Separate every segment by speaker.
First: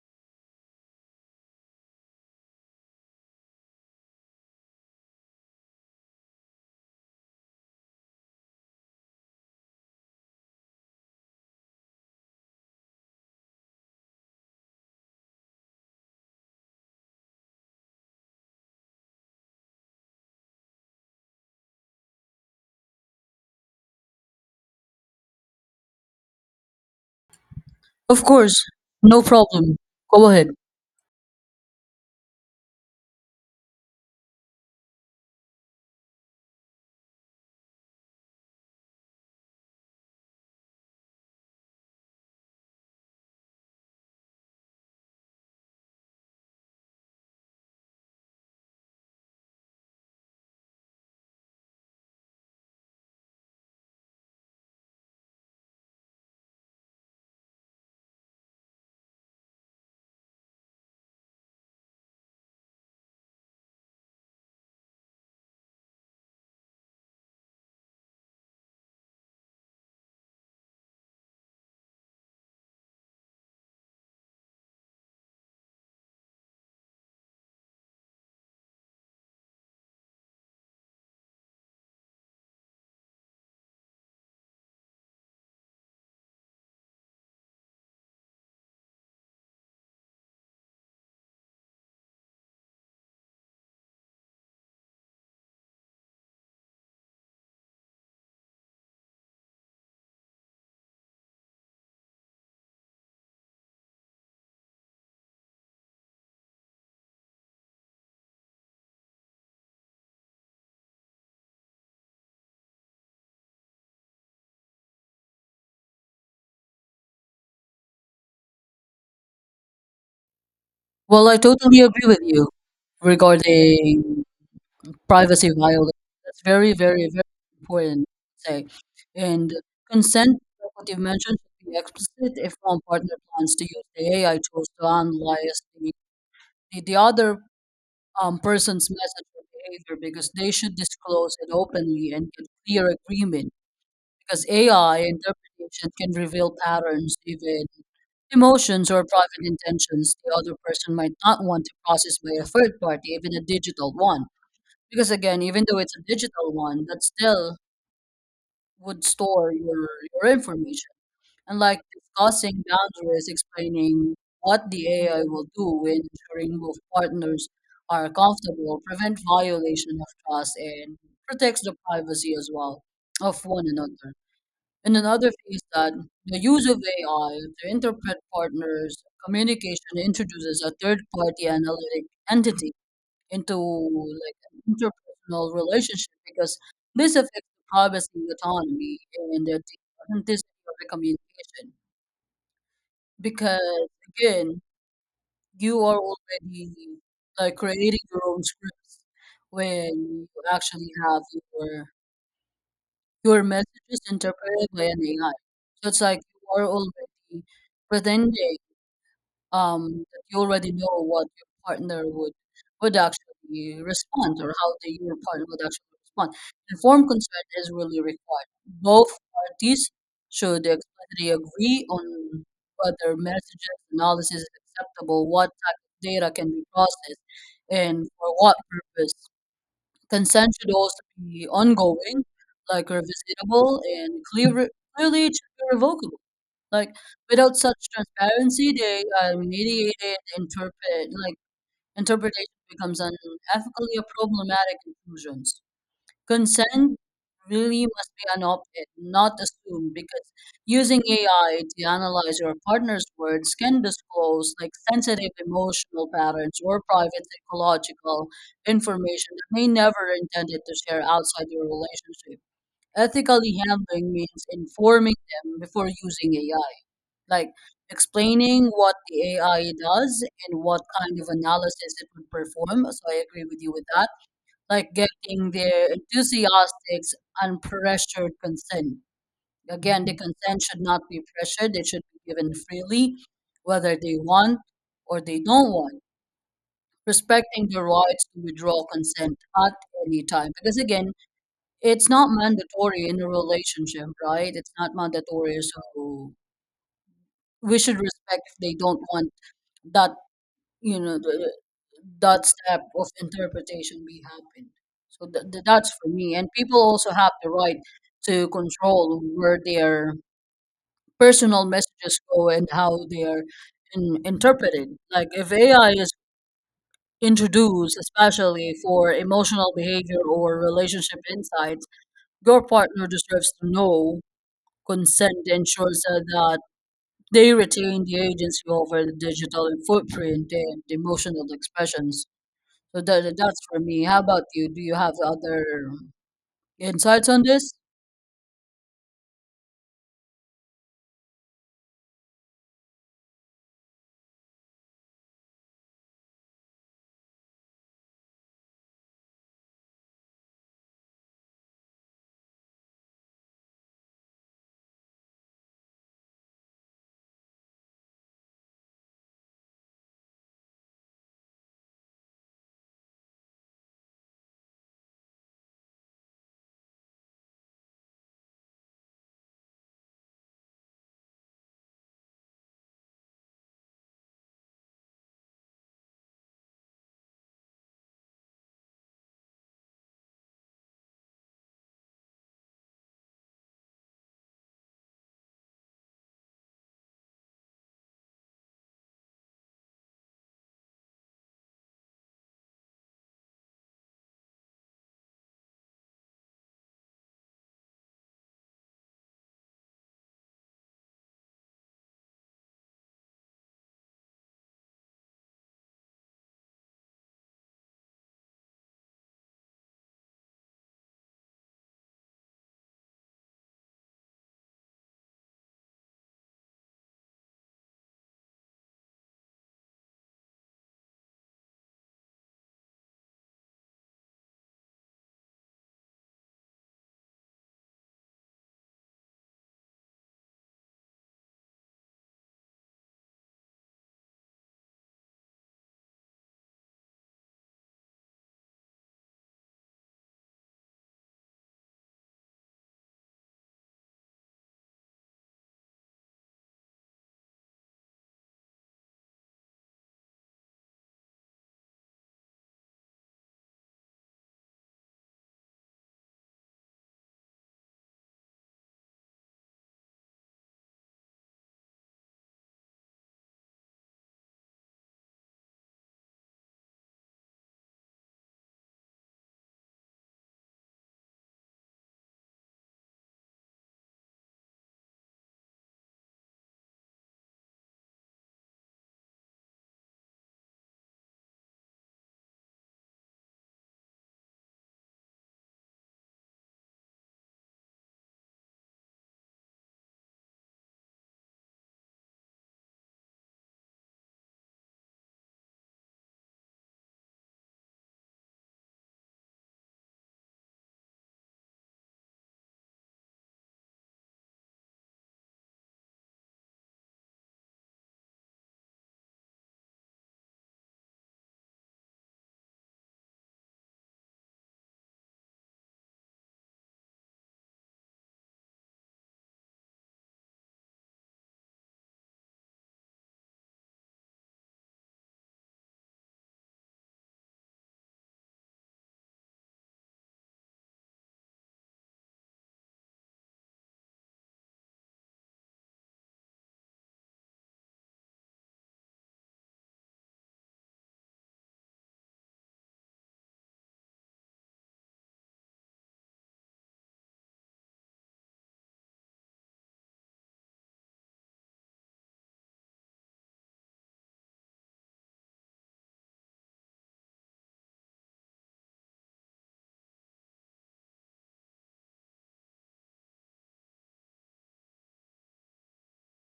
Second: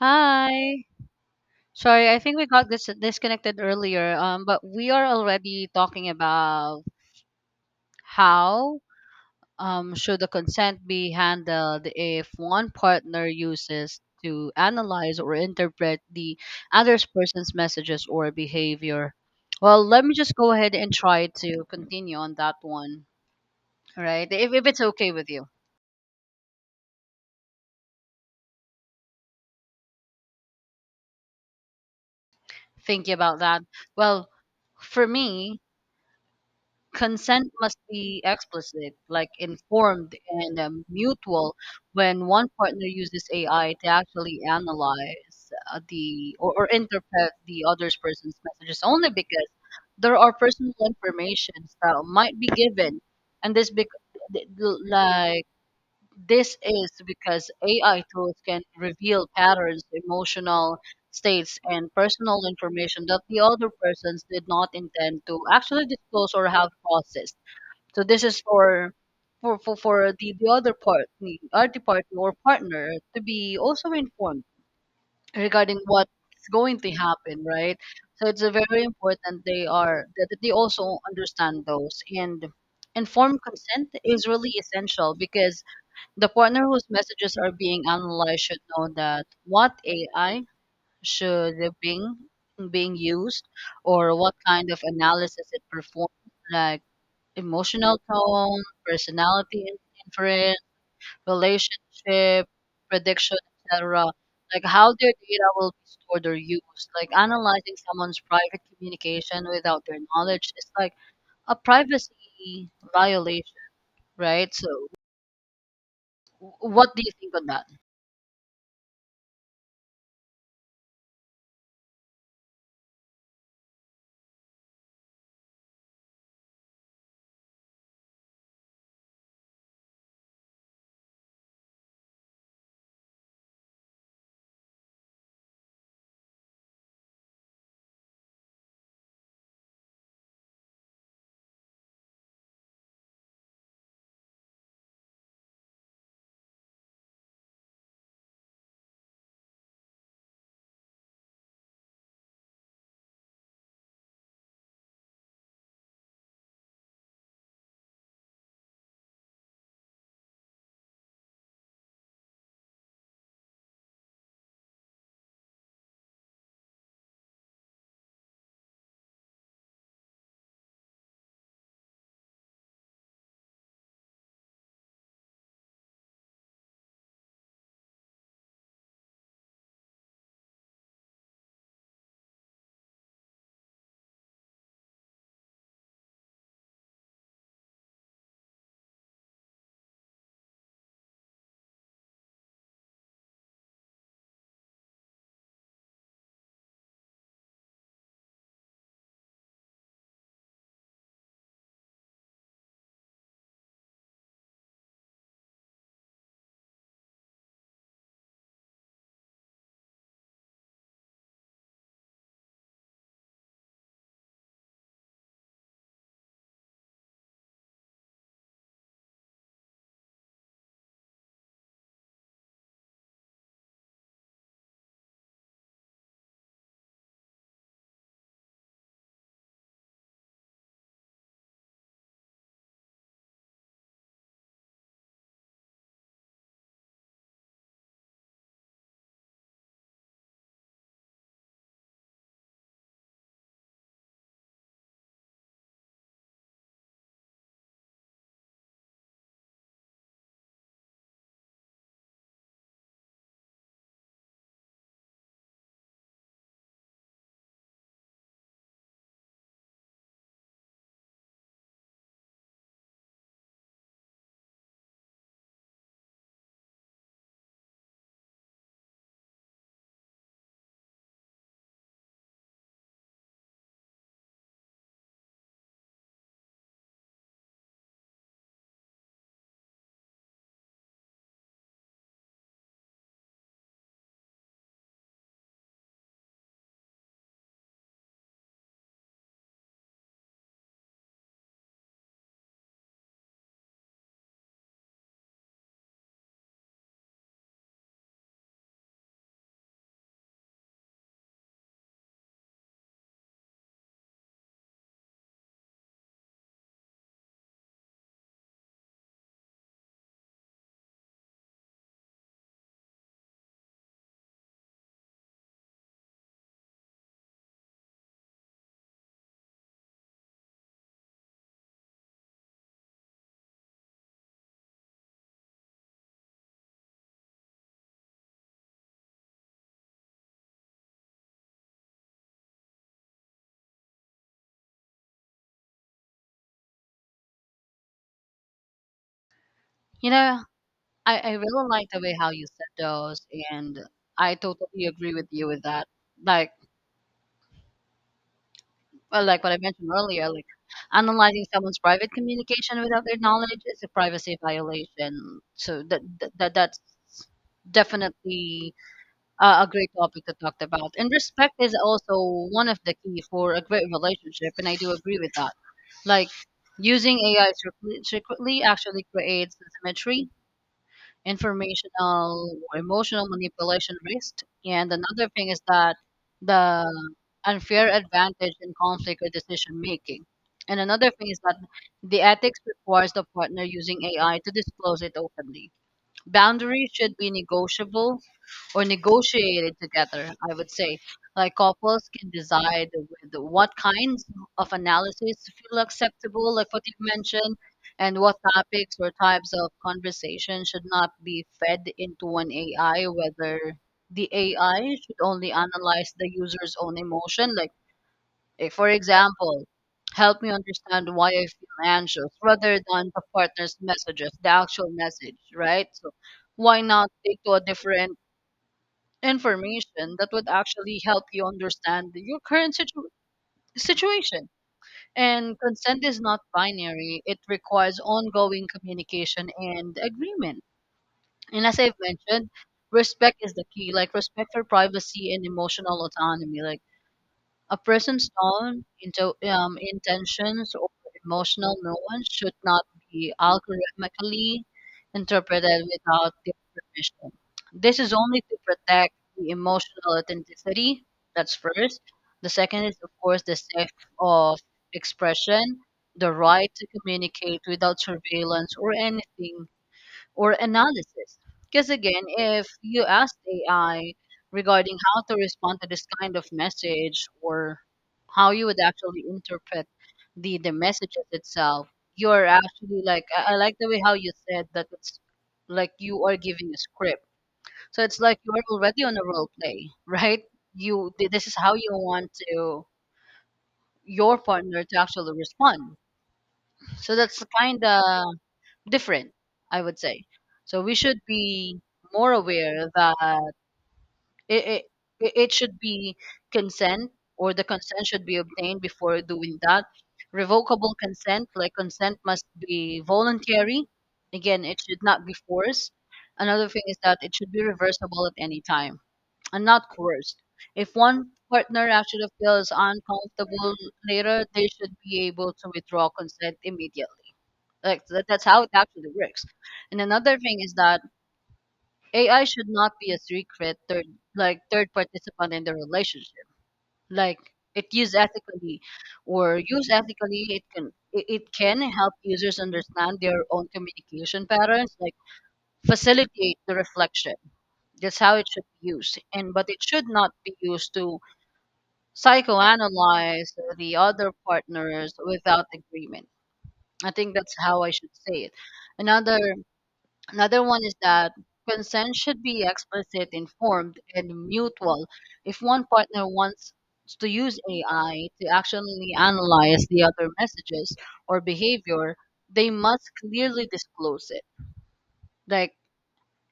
Speaker 1: Hi. Sorry, I think we got disconnected earlier. But we are already talking about how should the consent be handled if one partner uses to analyze or interpret the other person's messages or behavior. Well, let me just go ahead and try to continue on that one, right? If it's okay with you,
Speaker 2: Of course, no problem. Go ahead.
Speaker 1: thinking about that. Well, for me, consent must be explicit, like informed and mutual when one partner uses AI to actually analyze or interpret the other's person's messages only because there are personal informations that might be given and this bec- th- th- like this is because AI tools can reveal patterns, emotional states, and personal information that the other persons did not intend to actually disclose or have processed. So this is for the other party or partner to be also informed regarding what's going to happen, right? So it's a very important they are that they also understand those, and informed consent is really essential because the partner whose messages are being analyzed should know that what AI should being used or what kind of analysis it performs, like emotional tone, personality inference, relationship, prediction, etc. Like how their data will be stored or used. Like analyzing someone's private communication without their knowledge is like a privacy violation, right? So, what do you think on that?
Speaker 2: Well, I totally agree with you regarding privacy violation. That's very, very, very important to say. And consent, like what you mentioned, should be explicit if one partner plans to use the AI tools to analyze the other person's message or behavior because they should disclose it openly and get clear agreement. Because AI interpretation can reveal patterns, even emotions or private intentions the other person might not want to process by a third party, even a digital one. Because again, even though it's a digital one, that still would store your information. And like discussing boundaries, explaining what the AI will do and ensuring both partners are comfortable, prevent violation of trust, and protects the privacy as well of one another. And another thing is that the use of AI to interpret partners' communication introduces a third-party analytic entity into like an interpersonal relationship because this affects the privacy, autonomy, and the authenticity of the communication. Because again, you are already like creating your own scripts when you actually have your your message is interpreted by an AI. So it's like you are already pretending that you already know what your partner would actually respond or how your partner would actually respond. Informed consent is really required. Both parties should explicitly agree on whether messages analysis is acceptable, what type of data can be processed, and for what purpose. Consent should also be ongoing, like revisitable and clearly it should be revocable. Like without such transparency, they are mediated, interpretation becomes unethically a problematic conclusions. Consent really must be unopted, not assumed, because using AI to analyze your partner's words can disclose like sensitive emotional patterns or private psychological information that may never intended to share outside your relationship. Ethically handling means informing them before using AI, like explaining what the AI does and what kind of analysis it would perform. So I agree with you with that like getting their enthusiastic, unpressured consent. Again, the consent should not be pressured, it should be given freely, whether they want or they don't want, respecting the rights to withdraw consent at any time. Because again, it's not mandatory in a relationship, right? It's not mandatory, so we should respect if they don't want that, you know, th- that step of interpretation be happened. So that's for me. And people also have the right to control where their personal messages go and how they are interpreted. Like if AI is introduced, especially for emotional behavior or relationship insights, your partner deserves to know. Consent ensures that they retain the agency over the digital footprint and emotional expressions. So that's for me. How about you? Do you have other insights on this?
Speaker 1: You know, I really like the way how you said those, and I totally agree with you with that. Like, well, like what I mentioned earlier, like analyzing someone's private communication without their knowledge is a privacy violation. So that's definitely a great topic to talk about. And respect is also one of the key for a great relationship, and I do agree with that. Like using AI secretly actually creates symmetry, informational or emotional manipulation risk. And another thing is that the unfair advantage in conflict or decision making. And another thing is that the ethics requires the partner using AI to disclose it openly. Boundaries should be negotiable or negotiated together, I would say. Like couples can decide with what kinds of analysis feel acceptable, like what you've mentioned, and what topics or types of conversation should not be fed into an AI, whether the AI should only analyze the user's own emotion. Like, eh, for example, help me understand why I feel anxious rather than the partner's messages, the actual message, right? So, why not take to a different information that would actually help you understand your current situation. And consent is not binary, it requires ongoing communication and agreement. And as I've mentioned, respect is the key, like respect for privacy and emotional autonomy. Like a person's tone, intentions, or emotional nuance should not be algorithmically interpreted without their permission. This is only to protect the emotional authenticity. That's first. The second is, of course, the safe of expression, the right to communicate without surveillance or anything or analysis. Because again, if you ask AI regarding how to respond to this kind of message or how you would actually interpret the messages itself, you're actually like I like the way how you said that, it's like you are giving a script. So it's like you are already on a role play, right? This is how you want to your partner to actually respond. So that's kind of different, I would say. So we should be more aware that it, it, it should be consent or the consent should be obtained before doing that. Revocable consent, like consent must be voluntary. Again, it should not be forced. Another thing is that it should be reversible at any time and not coerced. If one partner actually feels uncomfortable later, they should be able to withdraw consent immediately. Like that, that's how it actually works. And another thing is that AI should not be a secret third, like third participant in the relationship. Like it used ethically or used ethically, it can, it can help users understand their own communication patterns, like facilitate the reflection. That's how it should be used. And but it should not be used to psychoanalyze the other partners without agreement. I think that's how I should say it. Another Another one is that consent should be explicit, informed, and mutual. If one partner wants to use AI to actually analyze the other messages or behavior, they must clearly disclose it, like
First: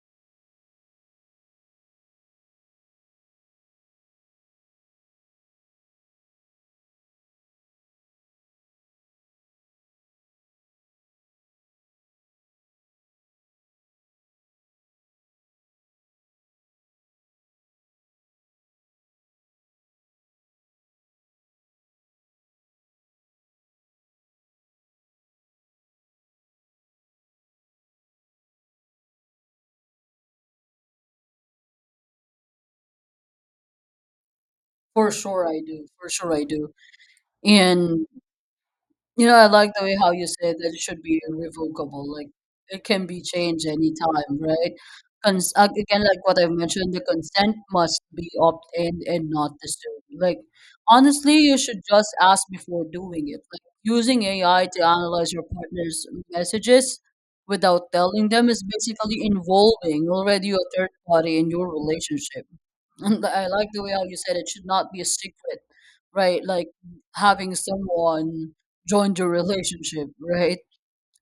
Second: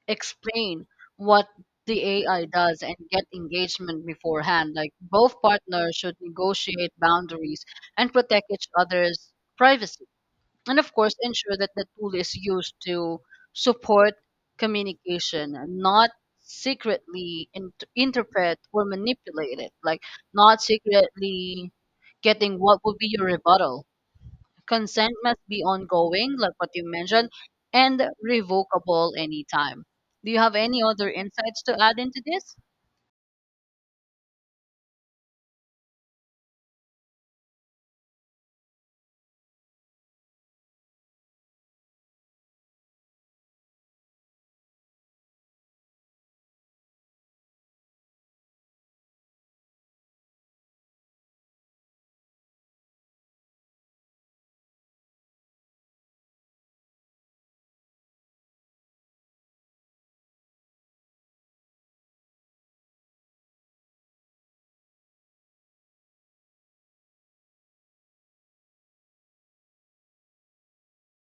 Speaker 1: explain what the AI does and get engagement beforehand. Like both partners should negotiate boundaries and protect each other's privacy, and of course ensure that the tool is used to support communication, not secretly interpret or manipulate it, like not secretly getting what would be your rebuttal. Consent must be ongoing, like what you mentioned, and revocable anytime. Do you have any other insights to add into this?
Speaker 2: For sure I do. For sure I do. And I like the way how you said that it should be irrevocable, like it can be changed anytime, right? Again, like what I have mentioned, the consent must be opt in and not disturbed. Like, honestly, you should just ask before doing it. Like, using AI to analyze your partner's messages without telling them is basically involving already a third party in your relationship. And I like the way how you said it should not be a secret, right? Like having someone join your relationship, right?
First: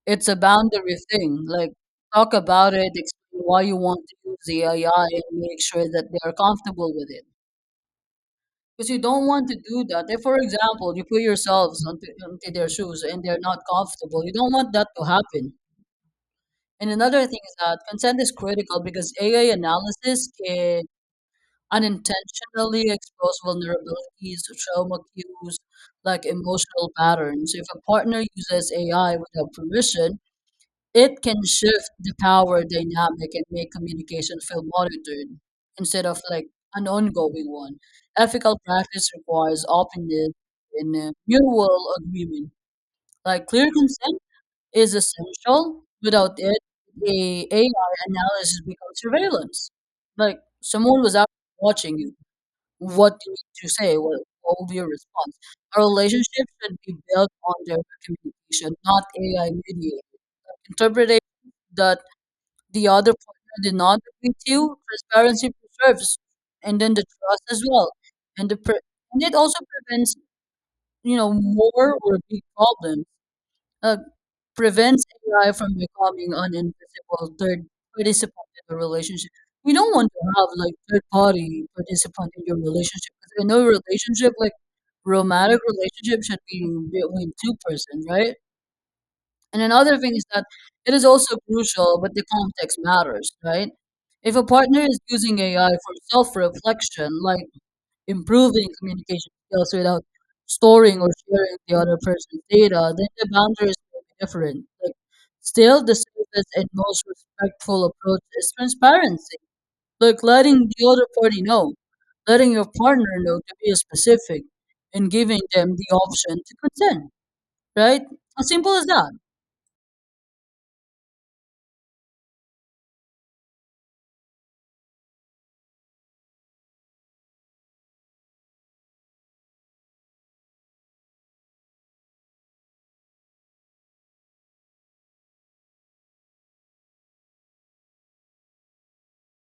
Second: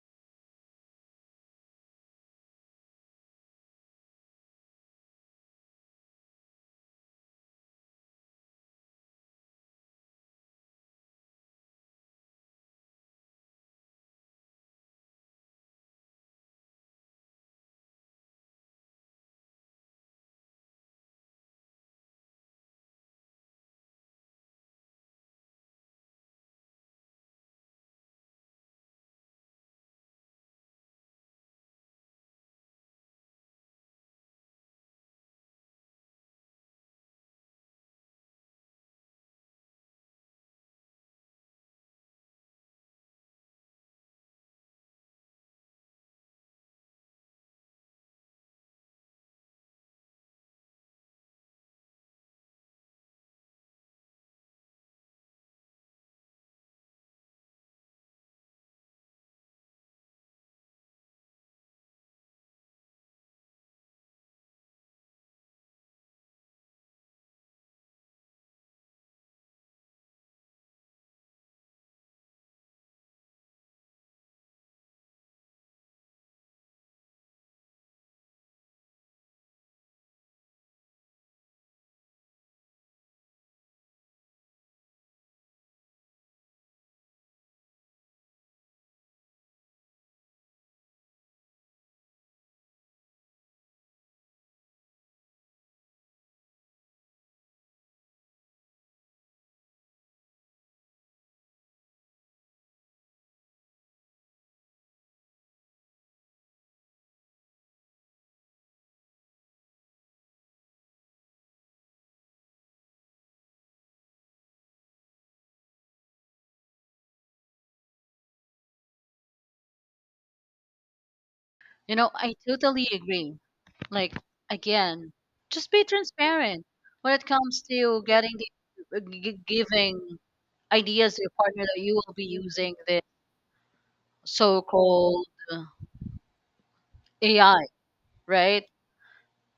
Speaker 2: It's a boundary thing. Like talk about it, explain why you want to use the AI and make sure that they are comfortable with it. Because you don't want to do that. If, for example, you put yourselves onto their shoes and they're not comfortable, you don't want that to happen. And another thing is that consent is critical because AI analysis can unintentionally expose vulnerabilities, trauma cues, like emotional patterns. If a partner uses AI without permission, it can shift the power dynamic and make communication feel monitored instead of like an ongoing one. Ethical practice requires openness and mutual agreement. Like clear consent is essential. Without it, the AI analysis becomes surveillance. Like someone was out watching you, what do you need to say? What will be your response? A relationship should be built on direct communication, not AI mediated. Interpretation that the other partner did not agree with you, transparency preserves, and then the trust as well, and the pre- and it also prevents more or big problems uh, prevents AI from becoming an invisible third participant in a relationship. You don't want to have like third party participant in your relationship because in a relationship, like romantic relationship, should be between two-person, right? And another thing is that it is also crucial, but the context matters, right? If a partner is using AI for self reflection, like improving communication skills without storing or sharing the other person's data, then the boundaries will be different. Like, still, the safest and most respectful approach is transparency. Like, letting the other party know, letting your partner know to be specific, and giving them the option to consent, right? As simple as that.
Speaker 1: You know, I totally agree. Like again, just be transparent when it comes to getting the giving ideas to your partner that you will be using the so-called uh, AI, right?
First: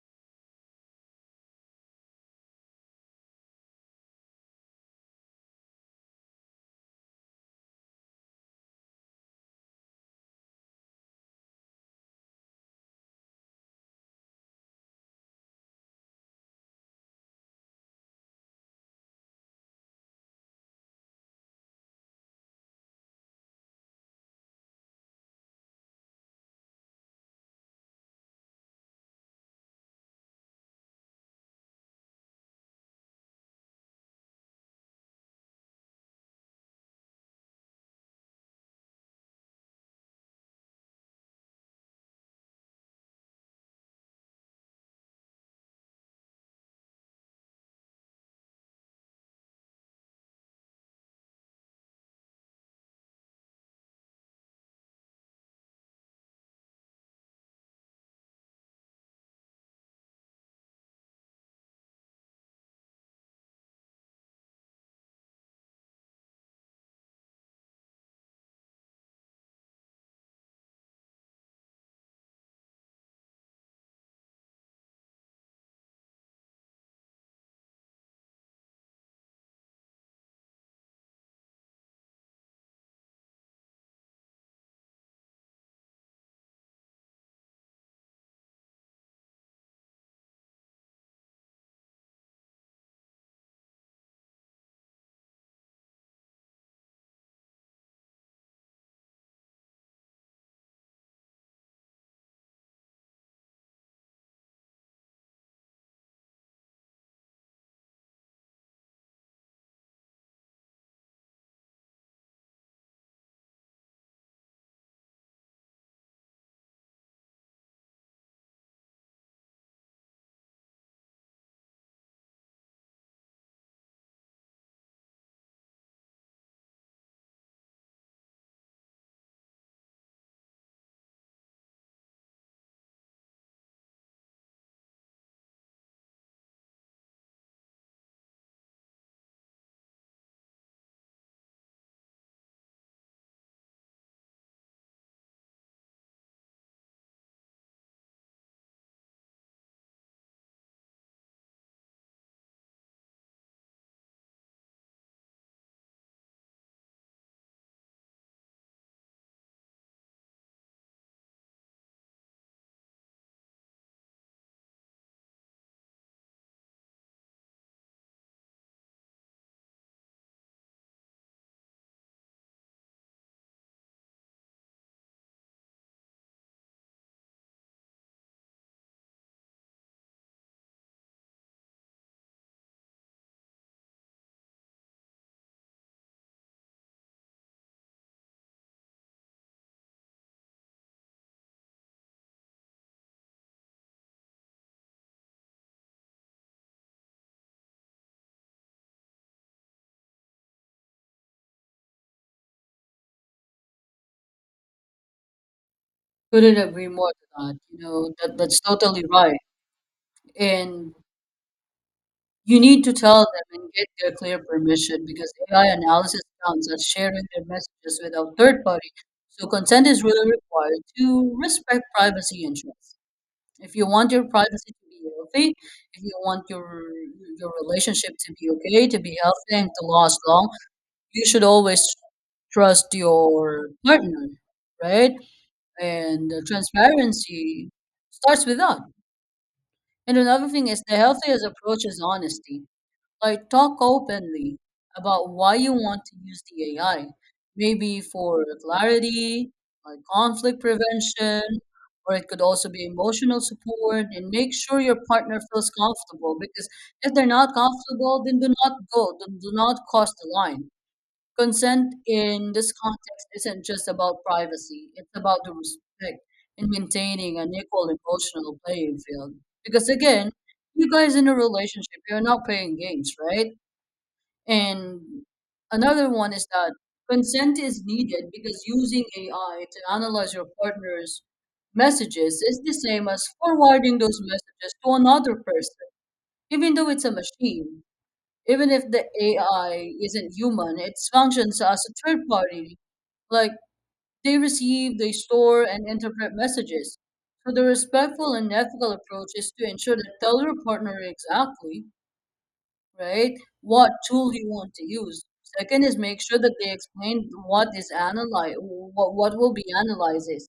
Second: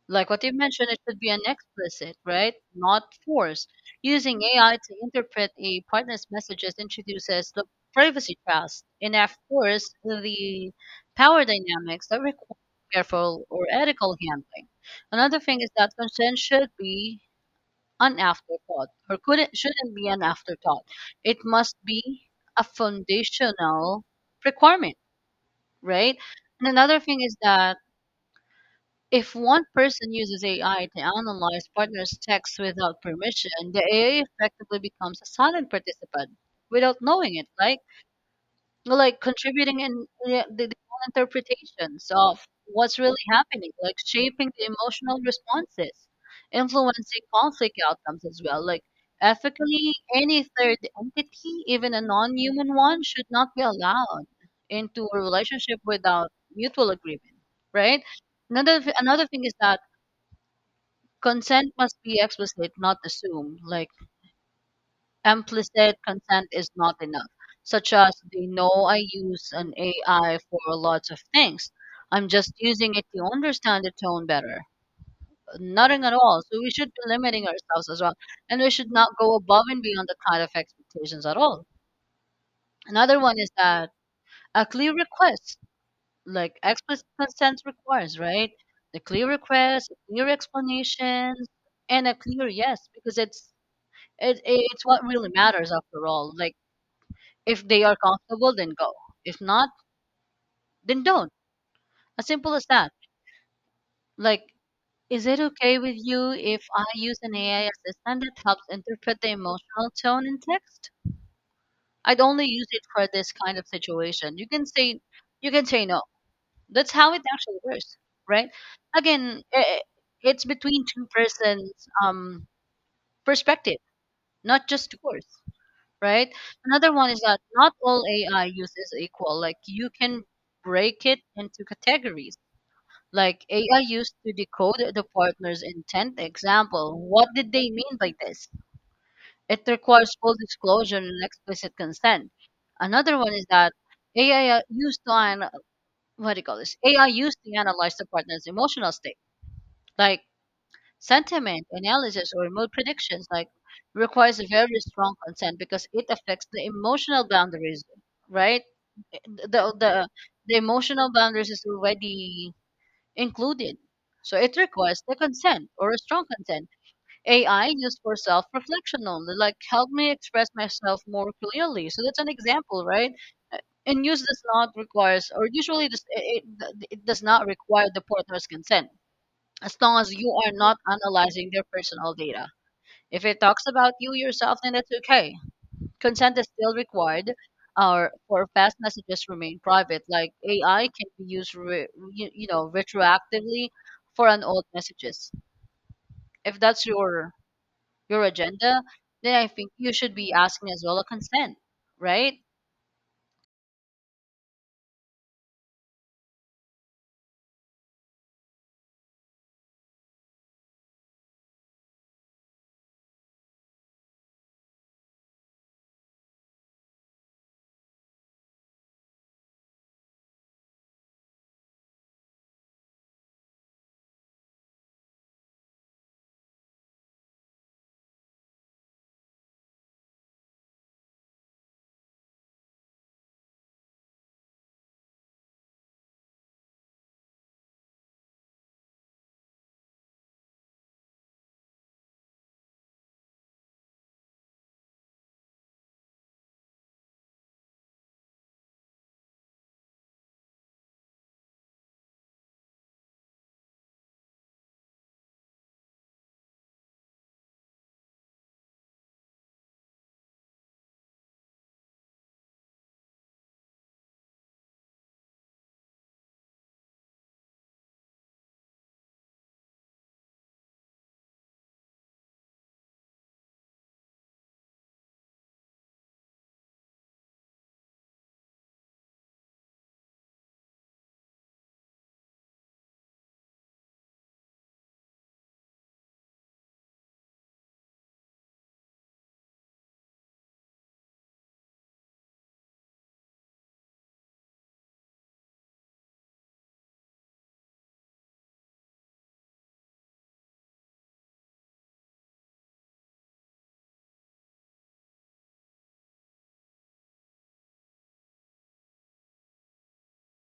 Speaker 1: Like what you mentioned, it should be an explicit, right? Not forced. Using AI to interpret a partner's messages introduces the privacy, trust, and of course the power dynamics that require careful or ethical handling. Another thing is that consent should be an afterthought, or could, it shouldn't be an afterthought. It must be a foundational requirement, right? And another thing is that if one person uses AI to analyze partners' texts without permission, the AI effectively becomes a silent participant without knowing it, like contributing in the own interpretations of what's really happening, like shaping the emotional responses, influencing conflict outcomes as well. Like ethically, any third entity, even a non-human one, should not be allowed into a relationship without mutual agreement, right? Another thing is that consent must be explicit, not assumed. Like implicit consent is not enough, such as they know I use an AI for lots of things. I'm just using it to understand the tone better. Nothing at all. So we should be limiting ourselves as well. And we should not go above and beyond the kind of expectations at all. Another one is that a clear request, like explicit consent requires, right? The clear request, clear explanations, and a clear yes, because it's, It it's what really matters after all. Like if they are comfortable, then go. If not, then don't. As simple as that. Like, is it okay with you if I use an AI assistant that helps interpret the emotional tone in text? I'd only use it for this kind of situation. You can say, you can say no. That's how it actually works, right? Again, it's between two persons' um perspective, not just yours, right? Another one is that not all AI use is equal. Like you can break it into categories. Like AI used to decode the partner's intent. Example, what did they mean by this? It requires full disclosure and explicit consent. Another one is that AI used to an, what do you call this? AI used to analyze the partner's emotional state. Like sentiment analysis or mood predictions, like requires a very strong consent because it affects the emotional boundaries, right? The the the emotional boundaries is already included. So it requires the consent or a strong consent. AI used for self reflection only, like help me express myself more clearly. So that's an example, right? Uh, and use does not requires, or usually this, it does not require the partner's consent as long as you are not analyzing their personal data. If it talks about you yourself, then that's okay. Consent is still required. Or for fast messages remain private. Like AI can be used, retroactively for an old messages. If that's your agenda, then I think you should be asking as well a consent, right?
Speaker 2: Couldn't agree more to that. You know, that's totally right. And you need to tell them and get their clear permission because AI analysis counts as sharing their messages without third party. So consent is really required to respect privacy interests. If you want your privacy to be healthy, if you want your relationship to be okay, to be healthy and to last long, you should always trust your partner, right? And transparency starts with that. And another thing is the healthiest approach is honesty. Like talk openly about why you want to use the AI. Maybe for clarity, like conflict prevention, or it could also be emotional support and make sure your partner feels comfortable because if they're not comfortable, then do not cross the line. Consent in this context isn't just about privacy, it's about the respect and maintaining an equal emotional playing field. Because again, you guys in a relationship, you're not playing games, right? And another one is that consent is needed because using AI to analyze your partner's messages is the same as forwarding those messages to another person, even though it's a machine. Even if the AI isn't human, it functions as a third party. Like they receive, they store, and interpret messages. So the respectful and ethical approach is to ensure that tell your partner exactly, right? What tool you want to use. Second is make sure that they explain what is analyze, what will be analyzed is.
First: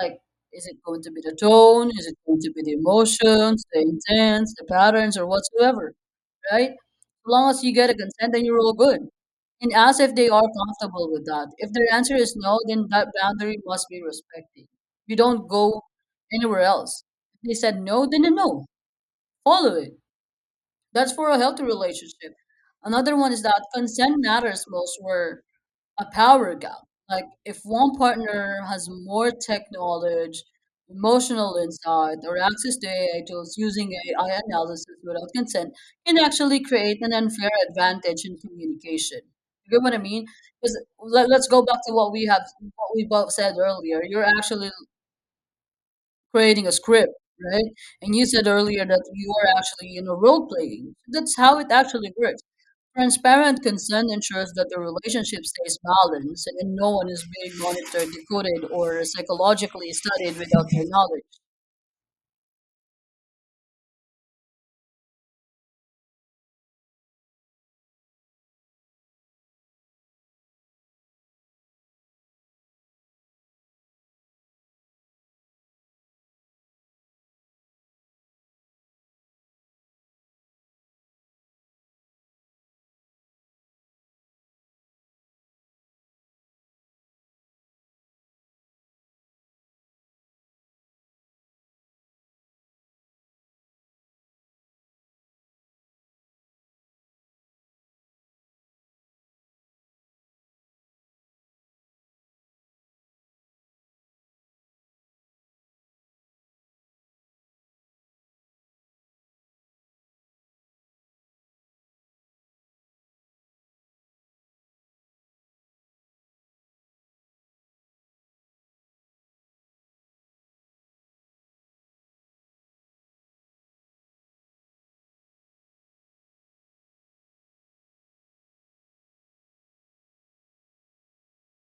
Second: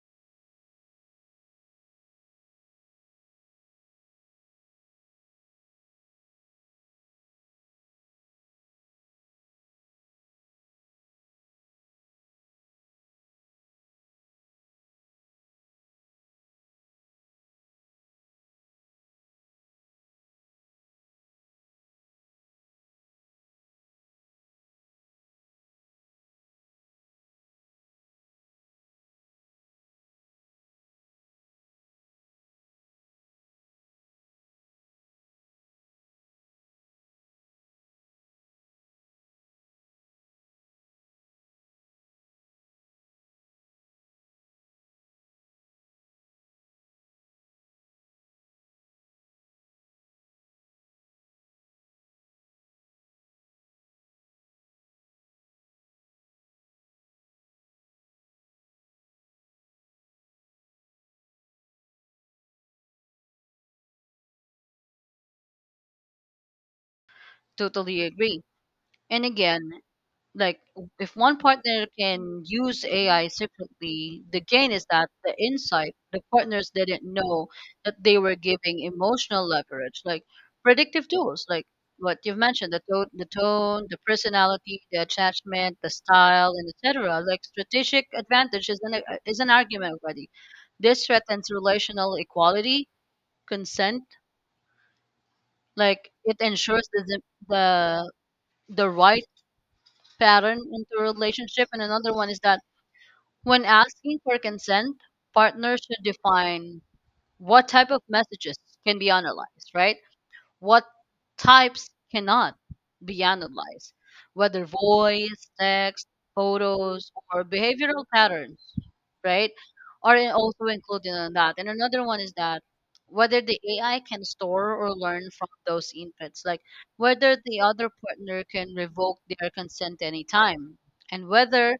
Speaker 2: Like, is it going to be the tone? Is it going to be the emotions, the intents, the patterns, or whatsoever, right? As long as you get a consent, then you're all good. And ask if they are comfortable with that. If their answer is no, then that boundary must be respected. You don't go anywhere else. If they said no, then a no. Follow it. That's for a healthy relationship. Another one is that consent matters most where a power gap. Like if one partner has more tech knowledge, emotional insight, or access to AI tools using AI analysis without consent can actually create an unfair advantage in communication. You get what I mean? Because let's go back to what we have, what we both said earlier. You're actually creating a script, right? And you said earlier that you are actually, role playing. That's how it actually works. Transparent consent ensures that the relationship stays balanced and no one is being monitored, decoded, or psychologically studied without their knowledge.
Speaker 1: Totally agree. And again, like if one partner can use AI secretly, the gain is that the insight the partners didn't know that they were giving emotional leverage, like predictive tools, like what you've mentioned, the tone, the tone, the personality, the attachment, the style, and etc. Like strategic advantage is an, is an argument already. This threatens relational equality, consent. Like it ensures the the right pattern into a relationship, and another one is that when asking for consent, partners should define what type of messages can be analyzed, right? What types cannot be analyzed, whether voice, text, photos, or behavioral patterns, right? Are also included in that. And another one is that whether the AI can store or learn from those inputs, like whether the other partner can revoke their consent anytime, and whether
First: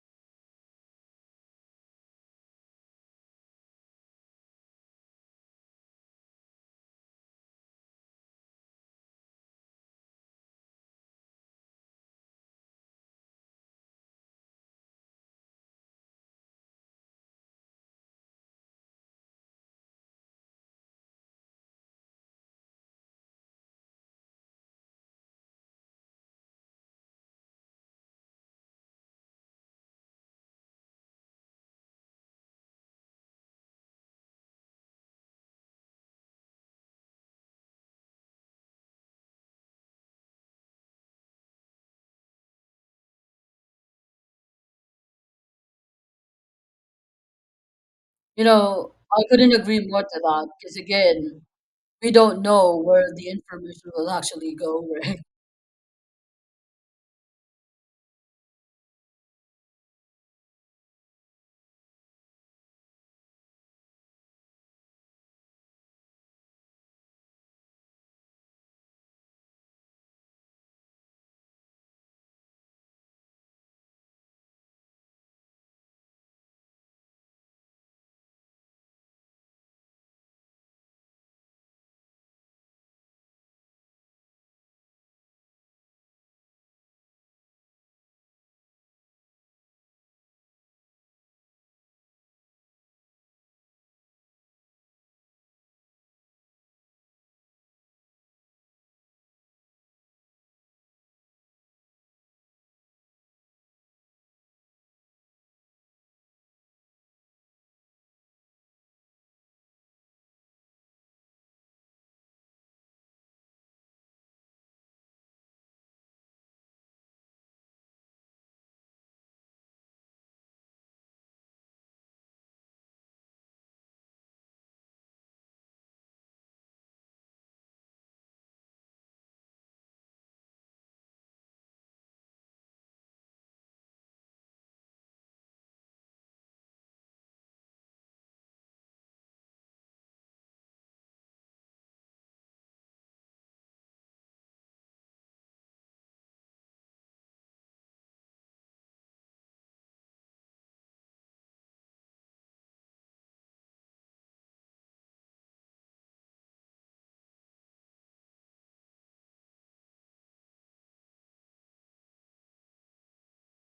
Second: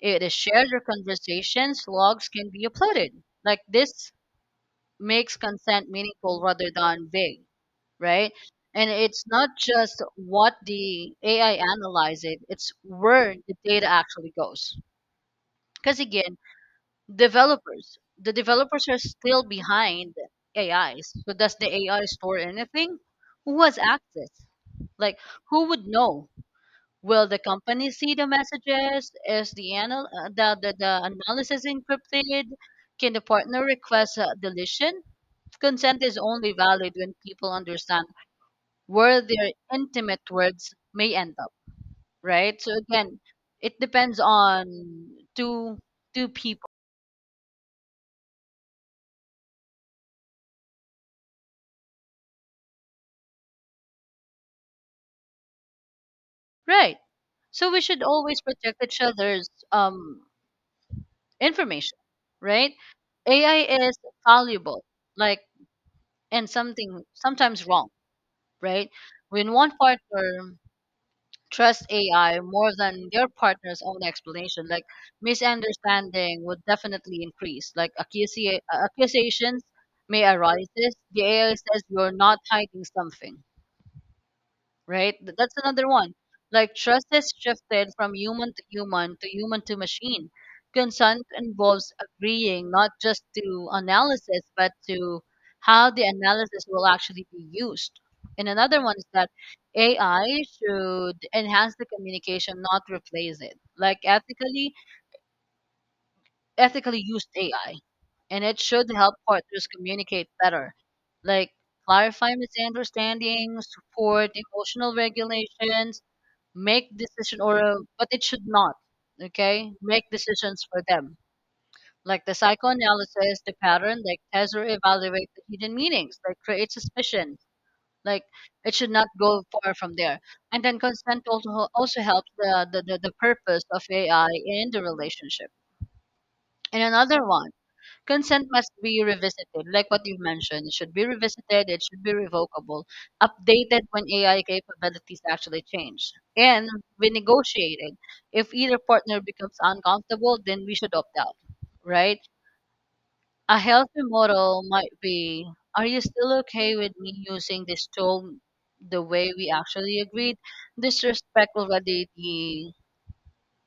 Speaker 1: it is shared or conversations, logs can be uploaded. Like this makes consent meaningful rather than vague, right? And it's not just what the AI analyzes, it's where the data actually goes. Because again, the developers are still behind AIs. So does the AI store anything? Who has access? Like who would know? Will the company see the messages? Is the analysis encrypted? Can the partner request a deletion? Consent is only valid when people understand where their intimate words may end up, right? So again, it depends on two two people,
Speaker 2: I couldn't agree more to that because, again, we don't know where the information will actually go, right?
Speaker 1: right? So we should always protect each other's information, right? AI is valuable, like, and something sometimes wrong, right? When one partner trusts AI more than their partner's own explanation, like misunderstanding would definitely increase. Like accusations may arise. The AI says you're not hiding something, right? That's another one. Like trust is shifted from human to machine. Consent involves agreeing not just to analysis, but to how the analysis will actually be used. And another one is that AI should enhance the communication, not replace it. Like ethically used AI, and it should help partners communicate better, like clarify misunderstandings, support emotional regulations, make decision or but it should not okay make decisions for them, like the psychoanalysis, the pattern, like test or evaluate the hidden meanings, like create suspicion, like it should not go far from there. And then consent also helps the purpose of AI in the relationship. And another one, consent must be revisited, like what you mentioned. It should be revisited, it should be revocable, updated when AI capabilities actually change, and renegotiated. If either partner becomes uncomfortable, then we should opt out, right? A healthy model might be, are you still okay with me using this tool the way we actually agreed? Disrespect already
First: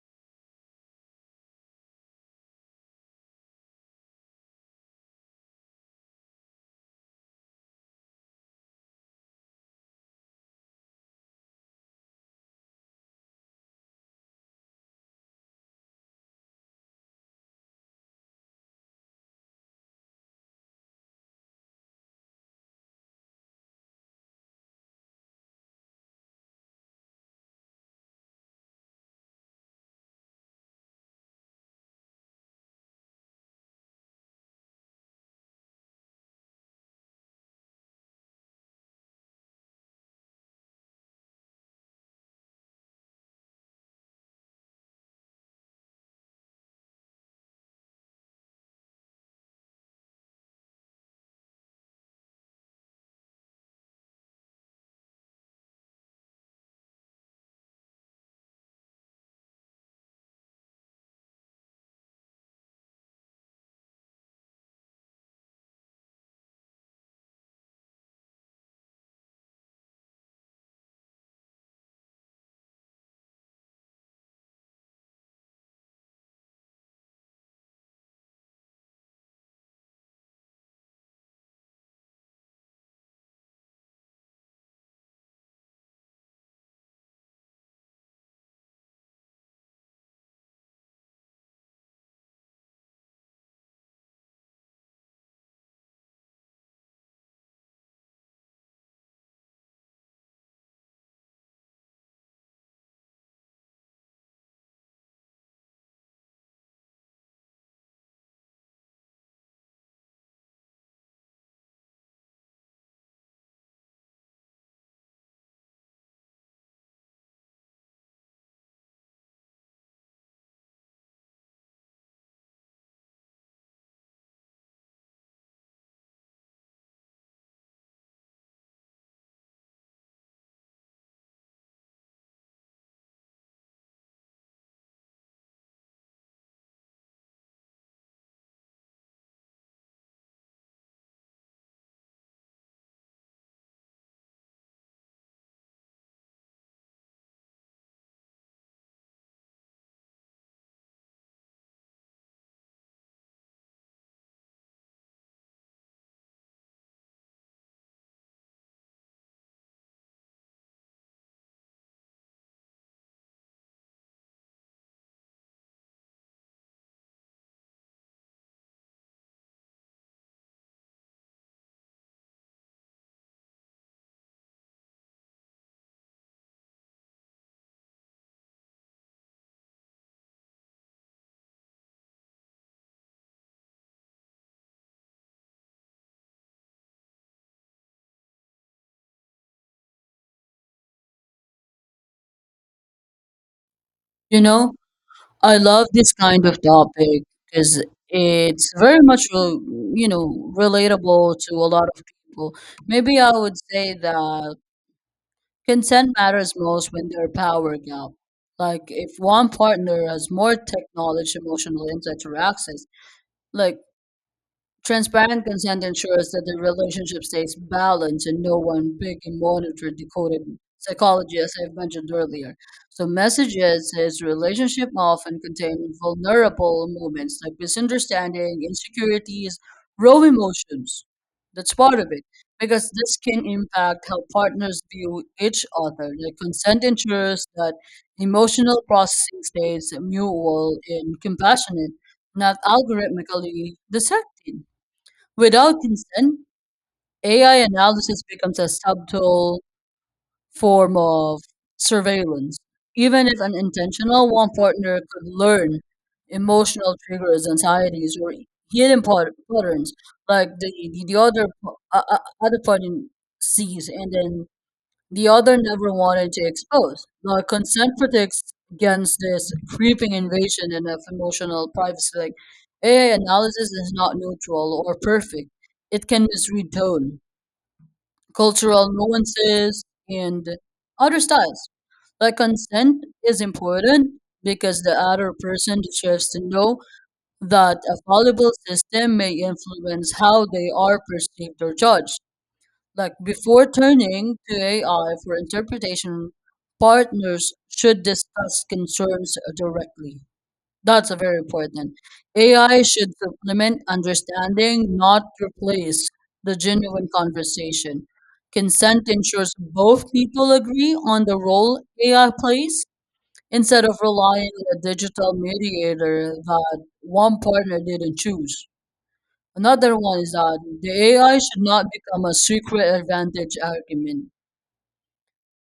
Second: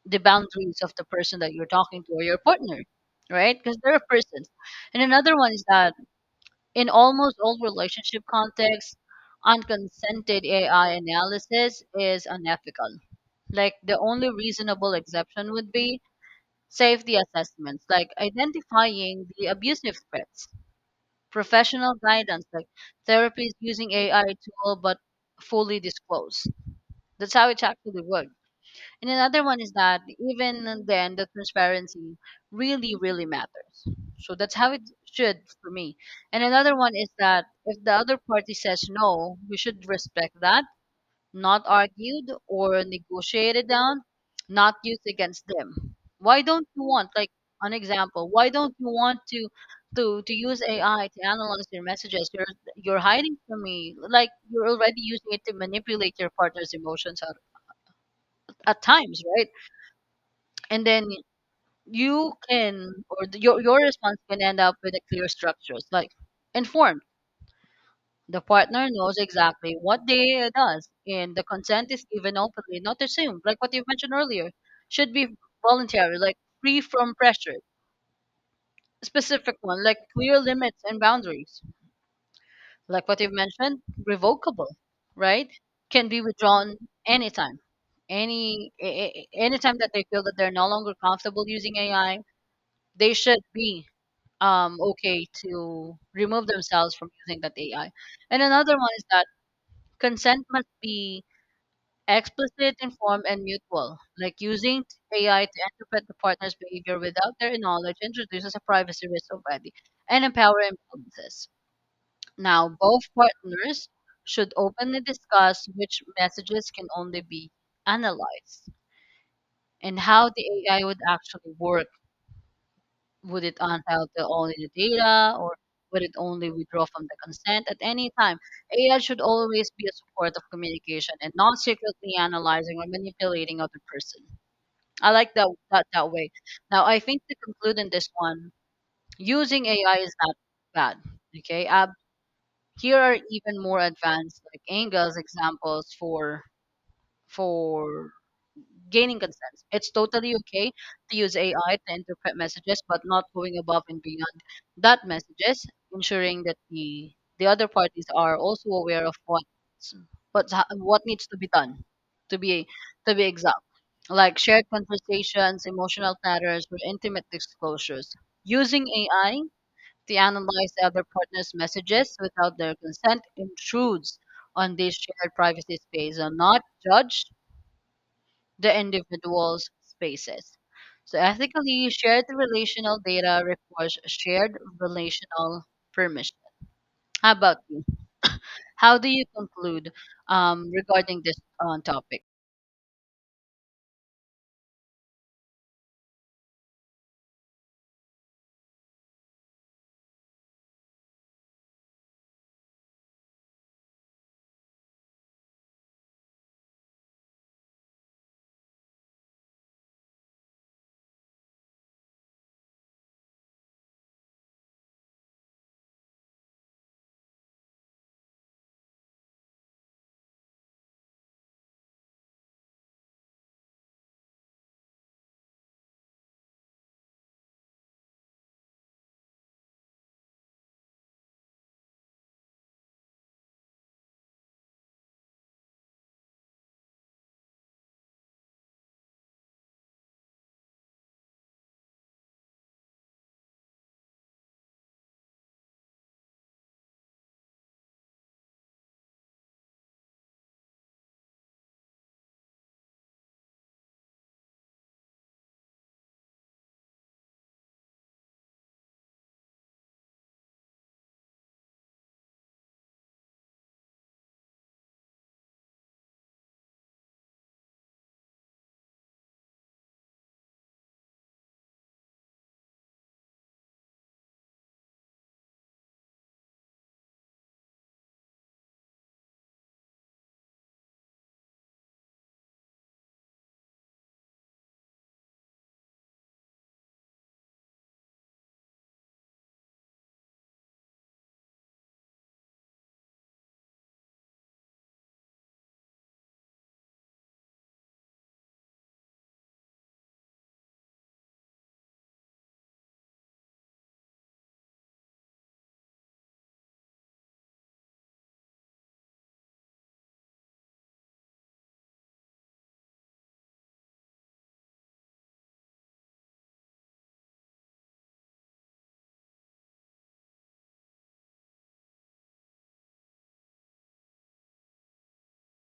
Speaker 1: the boundaries of the person that you're talking to or your partner, right? Because they're persons. And another one is that in almost all relationship contexts, unconsented AI analysis is unethical. Like the only reasonable exception would be safety assessments, like identifying the abusive threats, professional guidance, like therapies using AI tool but fully disclosed. That's how it actually works. And another one is that even then, the transparency really, really matters. So that's how it should for me. And another one is that if the other party says no, we should respect that, not argued or negotiated down, not used against them. Why don't you want, like an example, why don't you want to use AI to analyze your messages? You're hiding from me, like you're already using it to manipulate your partner's emotions at times, right? And then you can, or the, your response can end up with a clear structure. It's like informed. The partner knows exactly what they does, and the consent is given openly, not assumed. Like what you mentioned earlier, should be voluntary, like free from pressure. Specific one, like clear limits and boundaries. Like what you've mentioned, revocable, right? Can be withdrawn anytime, anytime that they feel that they're no longer comfortable using AI. They should be okay to remove themselves from using that AI. And another one is that consent must be explicit, informed, and mutual. Like using AI to interpret the partner's behavior without their knowledge introduces a privacy risk already and empower imbalances. Now, both partners should openly discuss which messages can only be analyzed and how the AI would actually work. Would it unfile the only the data, or would it only withdraw from the consent at any time? AI should always be a support of communication and not secretly analyzing or manipulating other person. I like that way. Now I think to conclude in this one, using AI is not bad. Okay. Here are even more advanced like Engel's examples for for gaining consent. It's totally okay to use AI to interpret messages, but not going above and beyond that messages, ensuring that the other parties are also aware of what needs to be done, to be to be exact. Like shared conversations, emotional matters, or intimate disclosures. Using AI to analyze the other partner's messages without their consent intrudes on this shared privacy space and not judge the individual's spaces. So ethically, shared relational data requires shared relational permission. How about you? How do you conclude regarding this topic?
Speaker 2: You know, I love this kind of topic because it's very much, relatable to a lot of people. Maybe I would say that consent matters most when there are power gap. Like if one partner has more tech knowledge, emotional insight, or access, like transparent consent ensures that the relationship stays balanced and no one big and monitor decoded psychology, as I've mentioned earlier. So messages is relationship often contain vulnerable moments like misunderstanding, insecurities, raw emotions. That's part of it. Because this can impact how partners view each other. Like consent ensures that emotional processing stays mutual and compassionate, not algorithmically dissected. Without consent, AI analysis becomes a subtle form of surveillance. Even if unintentional, one partner could learn emotional triggers, anxieties, or hidden patterns like the other party sees and then the other never wanted to expose. The consent protects against this creeping invasion and of emotional privacy. Like AI analysis is not neutral or perfect. It can misread tone, cultural nuances, and other styles. Like consent is important because the other person deserves to know that a fallible system may influence how they are perceived or judged. Like before turning to AI for interpretation, partners should discuss concerns directly. That's a very important. AI should supplement understanding, not replace the genuine conversation. Consent ensures both people agree on the role AI plays instead of relying on a digital mediator that one partner didn't choose. Another one is that the AI should not become a secret advantage argument.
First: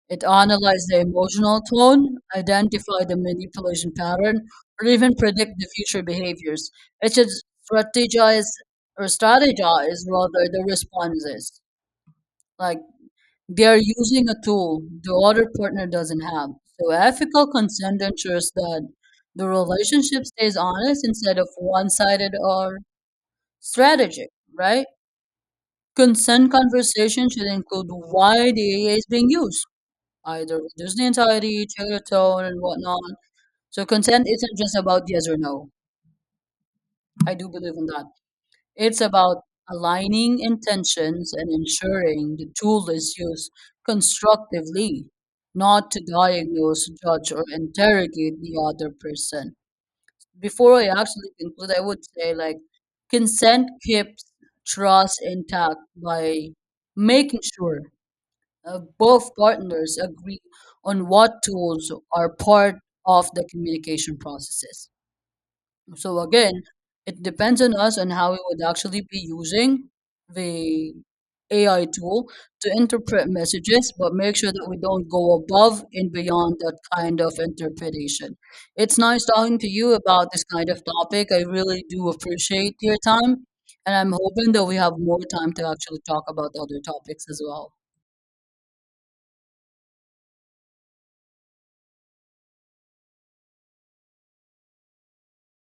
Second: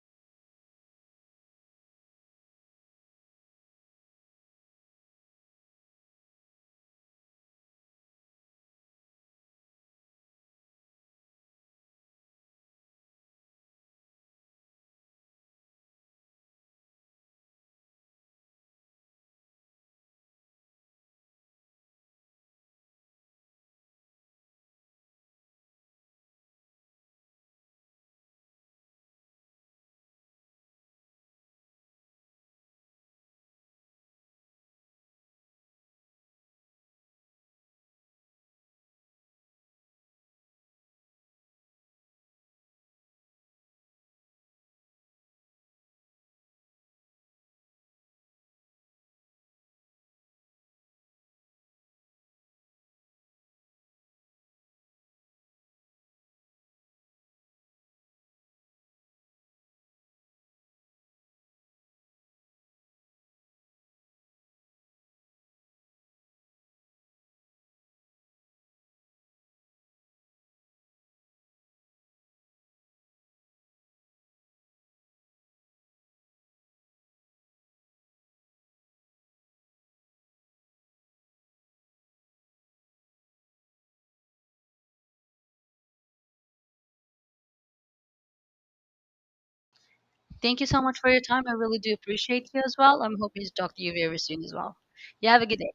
Speaker 2: It analyzes the emotional tone, identify the manipulation pattern, or even predict the future behaviors. It should strategize strategize rather the responses. Like they are using a tool the other partner doesn't have. So ethical consent ensures that the relationship stays honest instead of one sided or strategic, right? Consent conversation should include why the A is being used, either reduce the anxiety, check the tone, and whatnot. So consent isn't just about yes or no. I do believe in that. It's about aligning intentions and ensuring the tool is used constructively, not to diagnose, judge, or interrogate the other person. Before I actually conclude, I would say like consent keeps trust intact by making sure both partners agree on what tools are part of the communication processes. So again, it depends on us on how we would actually be using the AI tool to interpret messages, but make sure that we don't go above and beyond that kind of interpretation. It's nice talking to you about this kind of topic. I really do appreciate your time, and I'm hoping that we have more time to actually talk about other topics as well.
Speaker 1: Thank you so much for your time. I really do appreciate you as well. I'm hoping to talk to you very soon as well. You have a good day.